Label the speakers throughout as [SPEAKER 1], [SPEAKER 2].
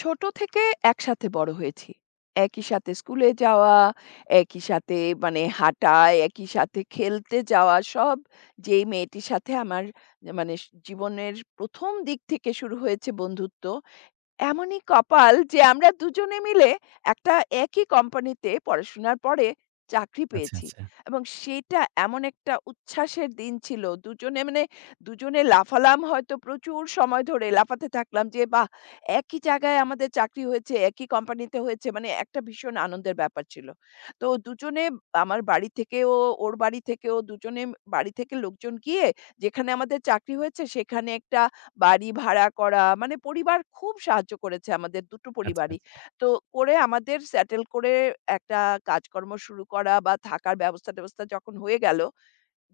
[SPEAKER 1] ছোট থেকে একসাথে বড় হয়েছি। একই সাথে স্কুলে যাওয়া, একই সাথে হাঁটা, একই সাথে খেলতে যাওয়া সব যেই মেয়েটির সাথে আমার জীবনের ১ম দিক থেকে শুরু হয়েছে বন্ধুত্ব। এমনই কপাল যে আমরা দুজনে মিলে একটা একই কোম্পানিতে পড়াশোনার পরে চাকরি
[SPEAKER 2] আচ্ছা,
[SPEAKER 1] পেয়েছি।
[SPEAKER 2] আচ্ছা।
[SPEAKER 1] এবং সেটা এমন একটা উচ্ছ্বাসের দিন ছিল। দুজনে লাফালাম, হয়তো প্রচুর সময় ধরে লাফাতে থাকলাম যে বাহ! একই জায়গায় আমাদের চাকরি হয়েছে, একই কোম্পানিতে হয়েছে, মানে একটা ভীষণ আনন্দের ব্যাপার ছিল। তো দুজনে, আমার বাড়ি থেকেও ওর বাড়ি থেকেও দুজনে, বাড়ি থেকে লোকজন গিয়ে যেখানে আমাদের চাকরি হয়েছে সেখানে একটা বাড়ি ভাড়া করা, মানে পরিবার খুব সাহায্য করেছে আমাদের, দুটো
[SPEAKER 2] আচ্ছা,
[SPEAKER 1] পরিবারই।
[SPEAKER 2] আচ্ছা।
[SPEAKER 1] তো করে আমাদের সেটেল করে, একটা কাজকর্ম শুরু করা বা থাকার ব্যবস্থা-ট্যাবস্থা যখন হয়ে গেল,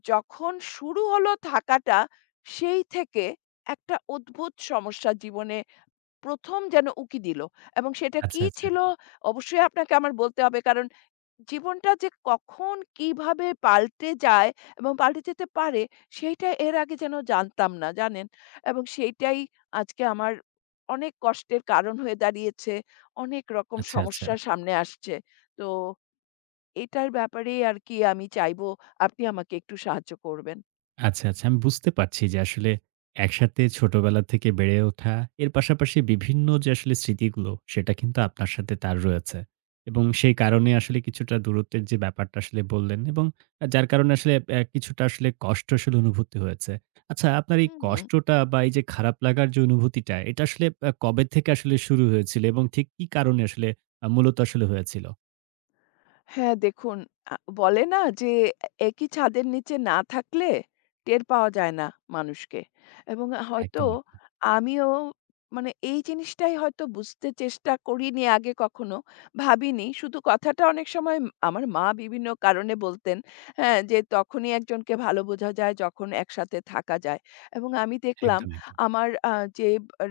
[SPEAKER 1] যখন শুরু হলো থাকাটা, সেই থেকে একটা অদ্ভুত সমস্যা জীবনে ১ম যেন উঁকি দিল। এবং সেটা
[SPEAKER 2] আচ্ছা,
[SPEAKER 1] কি
[SPEAKER 2] আচ্ছা।
[SPEAKER 1] ছিল, অবশ্যই আপনাকে আমার বলতে হবে, কারণ জীবনটা যে কখন কিভাবে পাল্টে যায় এবং পাল্টে যেতে পারে, সেইটা এর আগে যেন জানতাম না, জানেন? এবং সেইটাই আজকে আমার অনেক কষ্টের কারণ হয়ে দাঁড়িয়েছে। অনেক রকম
[SPEAKER 2] আচ্ছা, আচ্ছা।
[SPEAKER 1] সমস্যা সামনে আসছে। তো এটার ব্যাপারেই আরকি আমি চাইবো আপনি আমাকে একটু সাহায্য করবেন।
[SPEAKER 2] আচ্ছা, আচ্ছা। আমি বুঝতে পারছি যে আসলে একসাথে ছোটবেলা থেকে বেড়ে ওঠা, এর পাশাপাশি বিভিন্ন যে আসলে স্মৃতিগুলো, সেটা কিন্তু আপনার সাথে তার রয়েছে। এবং সেই কারণে আসলে কিছুটা দূরত্বের যে ব্যাপারটা আসলে বললেন, এবং যার কারণে আসলে কিছুটা আসলে কষ্ট আসলে অনুভূতি হয়েছে। আচ্ছা, আপনার এই
[SPEAKER 1] হুম।
[SPEAKER 2] কষ্টটা বা এই যে খারাপ লাগার যে অনুভূতিটা, এটা আসলে কবে থেকে আসলে শুরু হয়েছিল এবং ঠিক কি কারণে আসলে মূলত আসলে হয়েছিল?
[SPEAKER 1] হ্যাঁ, দেখুন, বলে না যে এ একই ছাদের নিচে না থাকলে টের পাওয়া যায় না মানুষকে। এবং হয়তো
[SPEAKER 2] একদম, একদম।
[SPEAKER 1] আমিও এই জিনিসটাই হয়তো বুঝতে চেষ্টা করিনি আগে কখনো। ভাবিনি। শুধু কথাটা অনেক সময় আমার মা বিভিন্ন কারণে বলতেন, হ্যাঁ? যে তখনই একজনকে ভালো বোঝা যায় যখন একসাথে থাকা যায়। এবং আমি দেখলাম
[SPEAKER 2] একদম, একদম।
[SPEAKER 1] আমার আ যে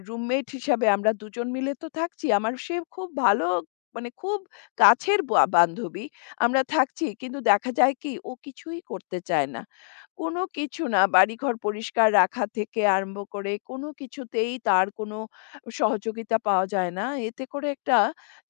[SPEAKER 1] রুমমেট হিসাবে আমরা দুজন মিলে তো থাকছি। আমার সে খুব ভালো, খুব কাছের বা বান্ধবী। আমরা থাকছি, কিন্তু দেখা যায় কি ও কিছুই করতে চায় না। কোনো কিছু না, বাড়িঘর পরিষ্কার রাখা থেকে আরম্ভ করে কোনো কিছুতেই তার কোনো সহযোগিতা পাওয়া যায় না। এতে করে একটা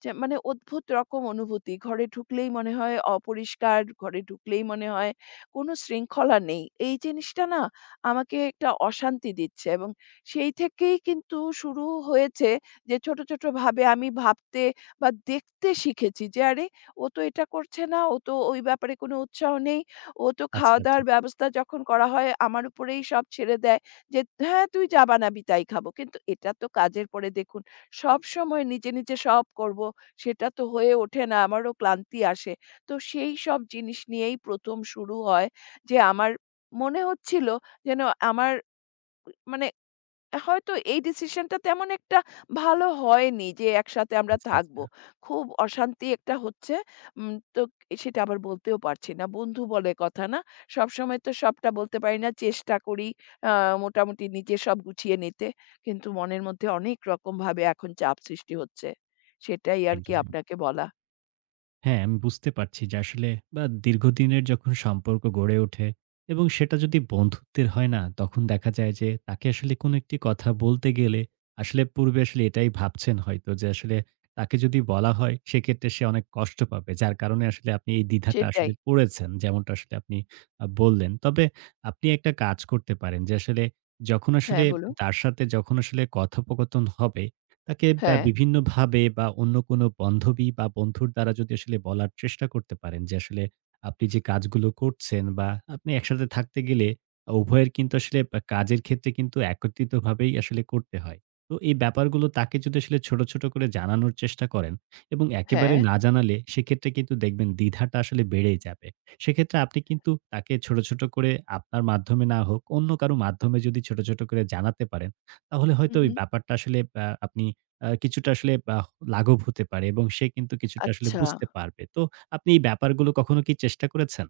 [SPEAKER 1] যে মানে অদ্ভুত রকম অনুভূতি। ঘরে ঢুকলেই মনে হয় অপরিষ্কার, ঘরে ঢুকলেই মনে হয় কোনো শৃঙ্খলা নেই। এই জিনিসটা না আমাকে একটা অশান্তি দিচ্ছে এবং সেই থেকেই কিন্তু শুরু হয়েছে যে ছোট, ছোট ভাবে আমি ভাবতে বা দেখতে শিখেছি যে আরে ও তো এটা করছে না, ও তো ওই ব্যাপারে কোনো উৎসাহ নেই। ও তো
[SPEAKER 2] আচ্ছা, আচ্ছা।
[SPEAKER 1] খাওয়া-দাওয়ার ব্যবস্থা যখন করা হয় আমার উপরেই সব ছেড়ে দেয় যে, "হ্যাঁ, তুই যা বানাবি তাই খাবো।" কিন্তু এটা তো কাজের পরে দেখুন, সবসময় নিজে, নিজে সব করব, সেটা তো হয়ে ওঠে না, আমারও ক্লান্তি আসে। তো সেই সব জিনিস নিয়েই ১ম শুরু হয় যে আমার মনে হচ্ছিল যেন আমার, মানে হয়তো এই ডিসিশনটা তেমন একটা ভালো হয়নি যে একসাথে আমরা
[SPEAKER 2] আচ্ছা, আচ্ছা।
[SPEAKER 1] থাকবো। খুব অশান্তি একটা হচ্ছে। তো সেটা আবার বলতেও পারছি না। বন্ধু বলে কথা না। সবসময় তো সবটা বলতে পারি না। চেষ্টা করি আ মোটামুটি নিজে সব গুছিয়ে নিতে। কিন্তু মনের মধ্যে অনেক রকমভাবে এখন চাপ সৃষ্টি হচ্ছে। সেটাই আর কি
[SPEAKER 2] একদম, একদম।
[SPEAKER 1] আপনাকে বলা।
[SPEAKER 2] হ্যাঁ, আমি বুঝতে পারছি যে আসলে বা দীর্ঘদিনের যখন সম্পর্ক গড়ে ওঠে এবং সেটা যদি বন্ধুত্বের হয় না, তখন দেখা যায় যে তাকে আসলে কোনো একটি কথা বলতে গেলে আসলে পূর্বে আসলে এটাই ভাবছেন হয়তো যে আসলে তাকে যদি বলা হয়, সেক্ষেত্রে সে অনেক কষ্ট পাবে। যার কারণে আসলে আপনি এই দ্বিধাটা
[SPEAKER 1] সেটাই।
[SPEAKER 2] আসলে পড়েছেন। যেমনটা আসলে আপনি বললেন। তবে আপনি একটা কাজ করতে পারেন যে আসলে যখন আসলে
[SPEAKER 1] হ্যাঁ, বলুন।
[SPEAKER 2] তার সাথে যখন আসলে কথোপকথন হবে, তাকে
[SPEAKER 1] হ্যাঁ,
[SPEAKER 2] বিভিন্নভাবে বা অন্য কোনো বান্ধবী বা বন্ধুর দ্বারা যদি আসলে বলার চেষ্টা করতে পারেন যে, আসলে আপনি যে কাজগুলো করছেন, বা আপনি একসাথে থাকতে গেলে উভয়ের কিন্তু আসলে কাজের ক্ষেত্রে কিন্তু একত্রিতভাবেই আসলে করতে হয়। তো এই ব্যাপারগুলো তাকে যদি আসলে ছোট, ছোট করে জানানোর চেষ্টা করেন, এবং একেবারে
[SPEAKER 1] হ্যাঁ।
[SPEAKER 2] না জানালে সেক্ষেত্রে কিন্তু দেখবেন দ্বিধাটা আসলে বেড়েই যাবে। সেক্ষেত্রে আপনি কিন্তু তাকে ছোট, ছোট করে, আপনার মাধ্যমে না হোক, অন্য কারো মাধ্যমে যদি ছোট, ছোট করে জানাতে পারেন, তাহলে
[SPEAKER 1] হু,
[SPEAKER 2] হয়তো ওই
[SPEAKER 1] হু।
[SPEAKER 2] ব্যাপারটা আসলে আপনি কিছুটা আসলে আহ লাঘব হতে পারে এবং সে কিন্তু কিছুটা আসলে
[SPEAKER 1] আচ্ছা।
[SPEAKER 2] বুঝতে পারবে। তো আপনি এই ব্যাপারগুলো কখনো কি চেষ্টা করেছেন?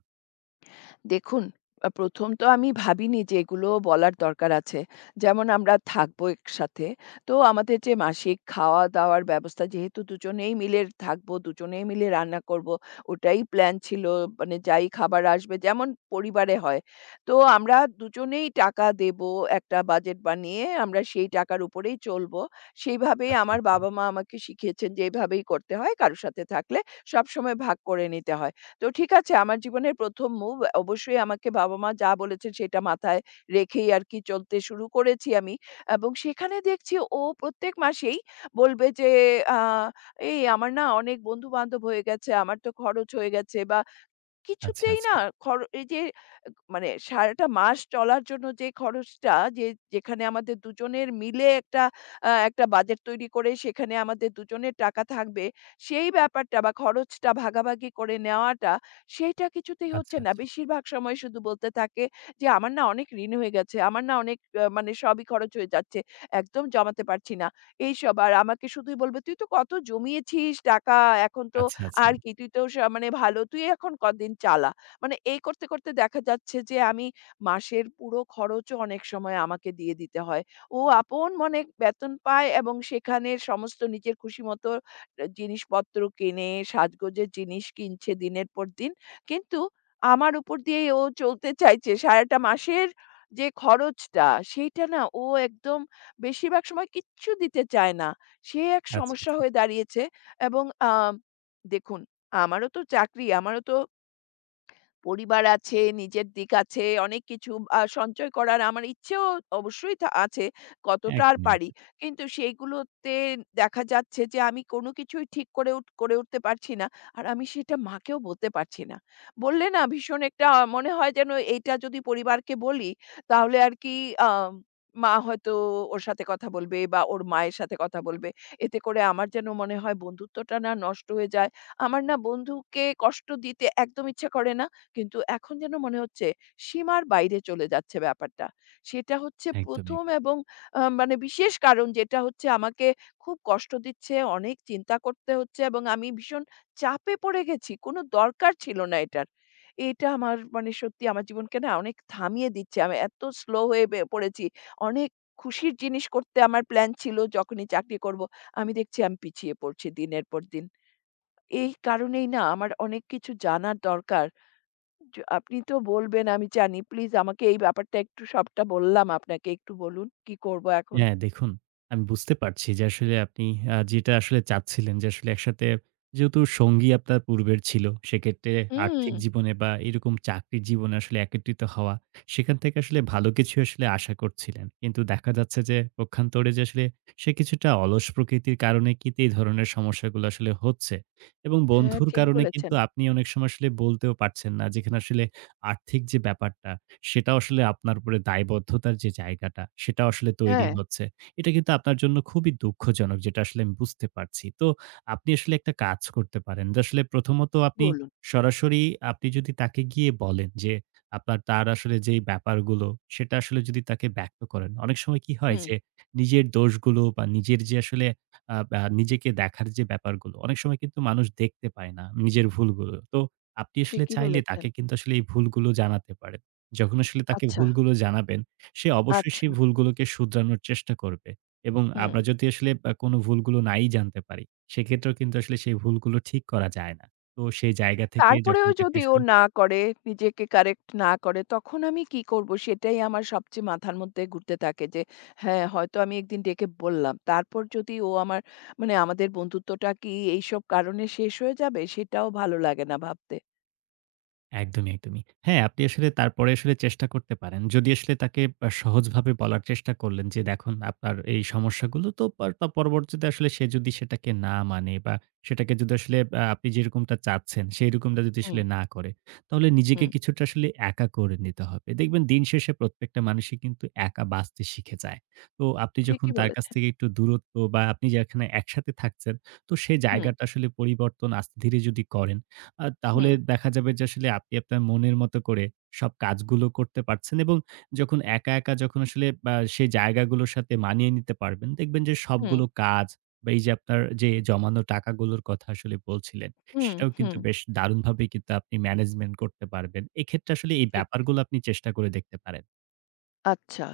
[SPEAKER 1] দেখুন, ১ম তো আমি ভাবিনি যে এগুলো বলার দরকার আছে। যেমন আমরা থাকবো একসাথে। তো আমাদের যে মাসিক খাওয়া-দাওয়ার ব্যবস্থা, যেহেতু দুজনেই মিলে থাকবো, দুজনেই মিলে রান্না করবো, ওটাই প্ল্যান ছিল। মানে যাই খাবার আসবে যেমন পরিবারে হয়। তো আমরা দুজনেই টাকা দেবো, একটা বাজেট বানিয়ে আমরা সেই টাকার উপরেই চলবো। সেইভাবেই
[SPEAKER 2] আচ্ছা,
[SPEAKER 1] আমার
[SPEAKER 2] আচ্ছা।
[SPEAKER 1] বাবা-মা আমাকে শিখিয়েছেন যে এভাবেই করতে হয়। কারো সাথে থাকলে সবসময় ভাগ করে নিতে হয়। তো ঠিক আছে, আমার জীবনের ১ম মুভ, অবশ্যই আমাকে বাবা-মা যা বলেছেন সেটা মাথায় রেখেই আরকি চলতে শুরু করেছি আমি। এবং সেখানে দেখছি ও প্রত্যেক মাসেই বলবে যে, আ "এই আমার না অনেক বন্ধু-বান্ধব হয়ে গেছে, আমার তো খরচ হয়ে গেছে বা
[SPEAKER 2] আচ্ছা,
[SPEAKER 1] কিছুতেই
[SPEAKER 2] আচ্ছা।
[SPEAKER 1] না এই যে আহ, মানে সারাটা মাস চলার জন্য যে খরচটা, যে যেখানে আমাদের দুজনের মিলে একটা বাজেট তৈরি করে সেখানে আমাদের দুজনের টাকা থাকবে, সেই ব্যাপারটা বা খরচটা ভাগাভাগি করে নেওয়াটা সেইটা কিছুতেই
[SPEAKER 2] আচ্ছা,
[SPEAKER 1] হচ্ছে না।
[SPEAKER 2] আচ্ছা।
[SPEAKER 1] বেশিরভাগ সময় শুধু বলতে থাকে যে, "আমার না অনেক ঋণ হয়ে গেছে। আমার না অনেক আ মানে সবই খরচ হয়ে যাচ্ছে। একদম জমাতে পারছি না।" এইসব। আর আমাকে শুধুই বলবে, "তুই তো কত জমিয়েছিস টাকা। এখন তো
[SPEAKER 2] আচ্ছা, আচ্ছা।
[SPEAKER 1] আর কি তুই তো সা মানে ভালো, তুই এখন কদিন চালা।" মানে এই করতে, করতে দেখা যাচ্ছে যে আমি মাসের পুরো খরচও অনেক সময় আমাকে দিয়ে দিতে হয়। ও আপন মনে বেতন পায় এবং সেখানে সমস্ত নিজের খুশিমতো জিনিসপত্র কেনে, সাজগোজের জিনিস কিনছে দিনের পর দিন। কিন্তু আমার উপর দিয়েই ও চলতে চাইছে। সারাটা মাসের যে খরচটা সেইটা না ও একদম বেশিরভাগ সময় কিচ্ছু দিতে চায় না। সে এক
[SPEAKER 2] আচ্ছা,
[SPEAKER 1] সমস্যা
[SPEAKER 2] আচ্ছা।
[SPEAKER 1] হয়ে দাঁড়িয়েছে এবং আ দেখুন, আমারও তো চাকরি, আমারও তো পরিবার আছে, নিজের দিক আছে, অনেক কিছু সঞ্চয় করার আমার ইচ্ছেও অবশ্যই আছে, কতটা আর
[SPEAKER 2] একদমই, একদমই।
[SPEAKER 1] পারি। কিন্তু সেইগুলোতে দেখা যাচ্ছে যে আমি কোনো কিছুই ঠিক করে উঠতে পারছি না। আর আমি সেটা মাকেও বলতে পারছি না। বললে না ভীষণ একটা আহ, মনে হয় যেন এইটা যদি পরিবারকে বলি তাহলে আর কি আম মা হয়তো ওর সাথে কথা বলবে বা ওর মায়ের সাথে কথা বলবে। এতে করে আমার যেন মনে হয় বন্ধুত্বটা না নষ্ট হয়ে যায়। আমার না বন্ধুকে কষ্ট দিতে একদম ইচ্ছা করে না। কিন্তু এখন যেন মনে হচ্ছে সীমার বাইরে চলে যাচ্ছে ব্যাপারটা। সেটা হচ্ছে
[SPEAKER 2] একদমই, একদমই।
[SPEAKER 1] ১ম এবং আ মানে বিশেষ কারণ যেটা হচ্ছে আমাকে খুব কষ্ট দিচ্ছে, অনেক চিন্তা করতে হচ্ছে এবং আমি ভীষণ চাপে পড়ে গেছি। কোনো দরকার ছিল না এটার। এটা আমার সত্যি আমার জীবনকে না অনেক থামিয়ে দিচ্ছে। আমি এত স্লো হয়ে পড়েছি। অনেক খুশির জিনিস করতে আমার প্ল্যান ছিল যখনই চাকরি করব। আমি দেখছি আমি পিছিয়ে পড়ছি দিনের পর দিন। এই কারণেই না আমার অনেক কিছু জানার দরকার। আপনি তো বলবেন আমি জানি। প্লিজ, আমাকে এই ব্যাপারটা একটু, সবটা বললাম আপনাকে। একটু বলুন কি করব এখন?
[SPEAKER 2] হ্যাঁ, দেখুন, আমি বুঝতে পারছি যে আসলে আপনি যেটা আসলে চাচ্ছিলেন যে আসলে একসাথে যেহেতু সঙ্গী আপনার পূর্বের ছিল, সেক্ষেত্রে
[SPEAKER 1] হুম,
[SPEAKER 2] আর্থিক জীবনে বা এরকম চাকরির জীবনে আসলে একত্রিত হওয়া, সেখান থেকে আসলে ভালো কিছু আসলে আশা করছিলেন। কিন্তু দেখা যাচ্ছে যে পক্ষান্তরে যে আসলে সে কিছুটা অলস প্রকৃতির কারণে কিন্তু এই ধরনের সমস্যাগুলো আসলে হচ্ছে। এবং
[SPEAKER 1] হ্যাঁ,
[SPEAKER 2] বন্ধুর
[SPEAKER 1] ঠিক
[SPEAKER 2] কারণে কিন্তু
[SPEAKER 1] বলেছেন।
[SPEAKER 2] আপনি অনেক সময় আসলে বলতেও পারছেন না। যেখানে আসলে আর্থিক যে ব্যাপারটা, সেটা আসলে আপনার উপরে দায়বদ্ধতার যে জায়গাটা, সেটা আসলে তৈরি
[SPEAKER 1] হ্যাঁ,
[SPEAKER 2] হচ্ছে। এটা কিন্তু আপনার জন্য খুবই দুঃখজনক, যেটা আসলে আমি বুঝতে পারছি। তো আপনি আসলে একটা কাজ করতে পারেন যে আসলে প্রথমত আপনি
[SPEAKER 1] বলুন।
[SPEAKER 2] সরাসরি, আপনি যদি তাকে গিয়ে বলেন যে আপনার তার আসলে যেই ব্যাপারগুলো, সেটা আসলে যদি তাকে ব্যক্ত করেন। অনেক সময় কি হয়
[SPEAKER 1] হুম,
[SPEAKER 2] যে নিজের দোষগুলো বা নিজের যে আসলে আ আ নিজেকে দেখার যে ব্যাপারগুলো অনেক সময় কিন্তু মানুষ দেখতে পায় না নিজের ভুলগুলো। তো আপনি আসলে
[SPEAKER 1] ঠিকই
[SPEAKER 2] চাইলে
[SPEAKER 1] বলেছেন।
[SPEAKER 2] তাকে কিন্তু আসলে এই ভুলগুলো জানাতে পারেন। যখন আসলে তাকে
[SPEAKER 1] আচ্ছা,
[SPEAKER 2] ভুলগুলো জানাবেন, সে অবশ্যই
[SPEAKER 1] আচ্ছা।
[SPEAKER 2] সেই ভুলগুলোকে শুধরানোর চেষ্টা করবে, এবং
[SPEAKER 1] হুম।
[SPEAKER 2] আমরা যদি আসলে কোনো ভুলগুলো নাই জানতে পারি, সেক্ষেত্রেও কিন্তু আসলে সেই ভুলগুলো ঠিক করা যায় না। তো সেই জায়গা থেকে যখন
[SPEAKER 1] তারপরেও
[SPEAKER 2] তাকে
[SPEAKER 1] যদি ও
[SPEAKER 2] আসলে।
[SPEAKER 1] না করে, নিজেকে কারেক্ট না করে তখন আমি কি করব? সেটাই আমার সবচেয়ে মাথার মধ্যে ঘুরতে থাকে যে, হ্যাঁ, হয়তো আমি একদিন ডেকে বললাম। তারপর যদি ও আমার, আমাদের বন্ধুত্বটা কি এইসব কারণে শেষ হয়ে যাবে? সেটাও ভালো লাগে না ভাবতে।
[SPEAKER 2] একদমই, একদমই। হ্যাঁ, আপনি আসলে তারপরে আসলে চেষ্টা করতে পারেন। যদি আসলে তাকে সহজভাবে বলার চেষ্টা করলেন যে, "দেখুন আপনার এই সমস্যাগুলো", তো পর তা পরবর্তীতে আসলে সে যদি সেটাকে না মানে, বা সেটাকে যদি আসলে আপনি যেরকমটা চাচ্ছেন, সেইরকমটা যদি
[SPEAKER 1] হুম,
[SPEAKER 2] আসলে না করে, তাহলে নিজেকে
[SPEAKER 1] হুম।
[SPEAKER 2] কিছুটা আসলে একা করে নিতে হবে। দেখবেন দিন শেষে প্রত্যেকটা মানুষই কিন্তু একা বাঁচতে শিখে যায়। তো আপনি যখন
[SPEAKER 1] ঠিকই
[SPEAKER 2] তার কাছ
[SPEAKER 1] বলেছেন।
[SPEAKER 2] থেকে একটু দূরত্ব, বা আপনি যেখানে একসাথে থাকছেন, তো সেই
[SPEAKER 1] হুম,
[SPEAKER 2] জায়গাটা আসলে পরিবর্তন আস্তে ধীরে যদি করেন, তাহলে
[SPEAKER 1] হুম,
[SPEAKER 2] দেখা যাবে যে আসলে আপনি আপনার মনের মতো করে সব কাজগুলো করতে পারছেন, এবং যখন একা, একা যখন আসলে সেই জায়গাগুলোর সাথে মানিয়ে নিতে পারবেন, দেখবেন যে
[SPEAKER 1] হুম,
[SPEAKER 2] সবগুলো কাজ, বা এই যে আপনার যে জমানো টাকাগুলোর কথা আসলে বলছিলেন,
[SPEAKER 1] হুম,
[SPEAKER 2] সেটাও কিন্তু
[SPEAKER 1] হুম,
[SPEAKER 2] বেশ দারুণভাবে কিন্তু আপনি ম্যানেজমেন্ট করতে পারবেন। এক্ষেত্রে আসলে এই
[SPEAKER 1] ঠিক।
[SPEAKER 2] ব্যাপারগুলো আপনি চেষ্টা করে দেখতে পারেন।
[SPEAKER 1] আচ্ছা।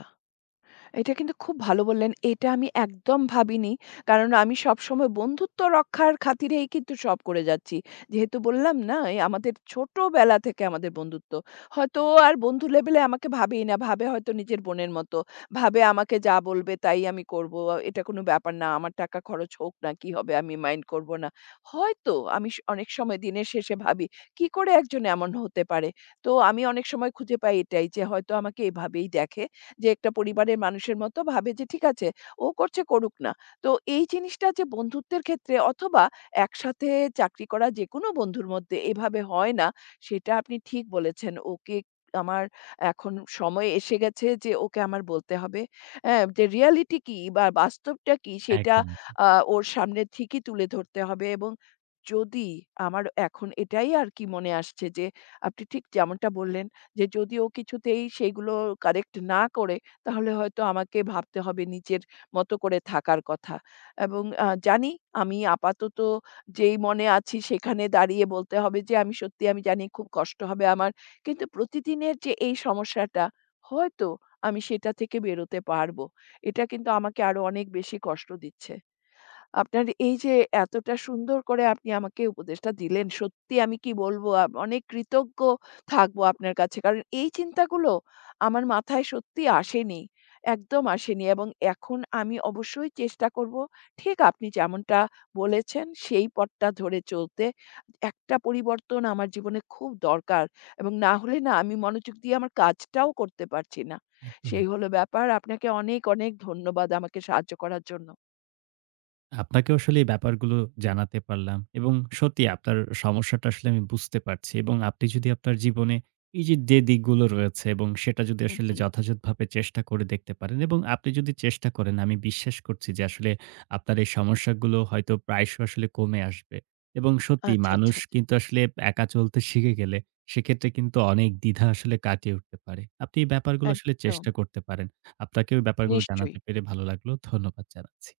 [SPEAKER 1] এটা কিন্তু খুব ভালো বললেন। এটা আমি একদম ভাবিনি। কারণ আমি সবসময় বন্ধুত্ব রক্ষার খাতিরেই কিন্তু সব করে যাচ্ছি। যেহেতু বললাম না, এই আমাদের ছোটবেলা থেকে আমাদের বন্ধুত্ব। হয়তো ও আর বন্ধু লেভেলে আমাকে ভাবেই না। ভাবে হয়তো নিজের বোনের মতো। ভাবে আমাকে যা বলবে তাই আমি করব। এটা কোনো ব্যাপার না। আমার টাকা খরচ হোক না কি হবে আমি মাইন্ড করব না। হয়তো আমি অনেক সময় দিনের শেষে ভাবি, কি করে একজন এমন হতে পারে? তো আমি অনেক সময় খুঁজে পাই এটাই যে হয়তো আমাকে এভাবেই দেখে। যে একটা পরিবারের মানুষের মতো ভাবে যে ঠিক আছে, ও করছে করুক না। তো এই জিনিসটা যে বন্ধুত্বের ক্ষেত্রে অথবা একসাথে চাকরি করা যেকোনো বন্ধুর মধ্যে এভাবে হয় না, সেটা আপনি ঠিক বলেছেন। ওকে আমার এখন সময় এসে গেছে যে ওকে আমার বলতে হবে। হ্যাঁ, যে রিয়ালিটি কি বা বাস্তবটা কি সেটা
[SPEAKER 2] একদমই,
[SPEAKER 1] আ ওর সামনে ঠিকই তুলে ধরতে হবে এবং যদি আমার এখন এটাই আর কি মনে আসছে যে আপনি ঠিক যেমনটা বললেন যে যদি ও কিছুতেই সেইগুলো কারেক্ট না করে, তাহলে হয়তো আমাকে ভাবতে হবে নিজের মতো করে থাকার কথা। এবং জানি আমি আপাতত যেই মনে আছি সেখানে দাঁড়িয়ে বলতে হবে যে আমি সত্যি, আমি জানি খুব কষ্ট হবে আমার। কিন্তু প্রতিদিনের যে এই সমস্যাটা, হয়তো আমি সেটা থেকে বেরোতে পারব। এটা কিন্তু আমাকে আরো অনেক বেশি কষ্ট দিচ্ছে। আপনার এই যে এতটা সুন্দর করে আপনি আমাকে উপদেশটা দিলেন, সত্যি আমি কি বলবো, অনেক কৃতজ্ঞ থাকবো আপনার কাছে। কারণ এই চিন্তাগুলো আমার মাথায় সত্যি আসেনি। একদম আসেনি এবং এখন আমি অবশ্যই চেষ্টা করবো ঠিক আপনি যেমনটা বলেছেন সেই পথটা ধরে চলতে। একটা পরিবর্তন আমার জীবনে খুব দরকার এবং না হলে না আমি মনোযোগ দিয়ে আমার কাজটাও করতে পারছি না।
[SPEAKER 2] একদমই।
[SPEAKER 1] সেই হলো ব্যাপার। আপনাকে অনেক, অনেক ধন্যবাদ আমাকে সাহায্য করার জন্য।
[SPEAKER 2] আপনাকেও আসলে এই ব্যাপারগুলো জানাতে পারলাম, এবং সত্যি আপনার সমস্যাটা আসলে আমি বুঝতে পারছি, এবং আপনি যদি আপনার জীবনে এই যে যে দিকগুলো রয়েছে এবং সেটা যদি
[SPEAKER 1] হুম।
[SPEAKER 2] আসলে
[SPEAKER 1] হুম।
[SPEAKER 2] যথাযথভাবে চেষ্টা করে দেখতে পারেন, এবং আপনি যদি চেষ্টা করেন, আমি বিশ্বাস করছি যে আসলে আপনার এই সমস্যাগুলো হয়তো প্রায়শ আসলে কমে আসবে। এবং সত্যি
[SPEAKER 1] আচ্ছা,
[SPEAKER 2] মানুষ
[SPEAKER 1] আচ্ছা, আচ্ছা।
[SPEAKER 2] কিন্তু আসলে একা চলতে শিখে গেলে সেক্ষেত্রে কিন্তু অনেক দ্বিধা আসলে কাটিয়ে উঠতে পারে। আপনি এই ব্যাপারগুলো আসলে
[SPEAKER 1] একদম।
[SPEAKER 2] চেষ্টা করতে পারেন। আপনাকেও ব্যাপারগুলো
[SPEAKER 1] নিশ্চয়ই।
[SPEAKER 2] জানাতে পেরে ভালো লাগলো, ধন্যবাদ জানাচ্ছি।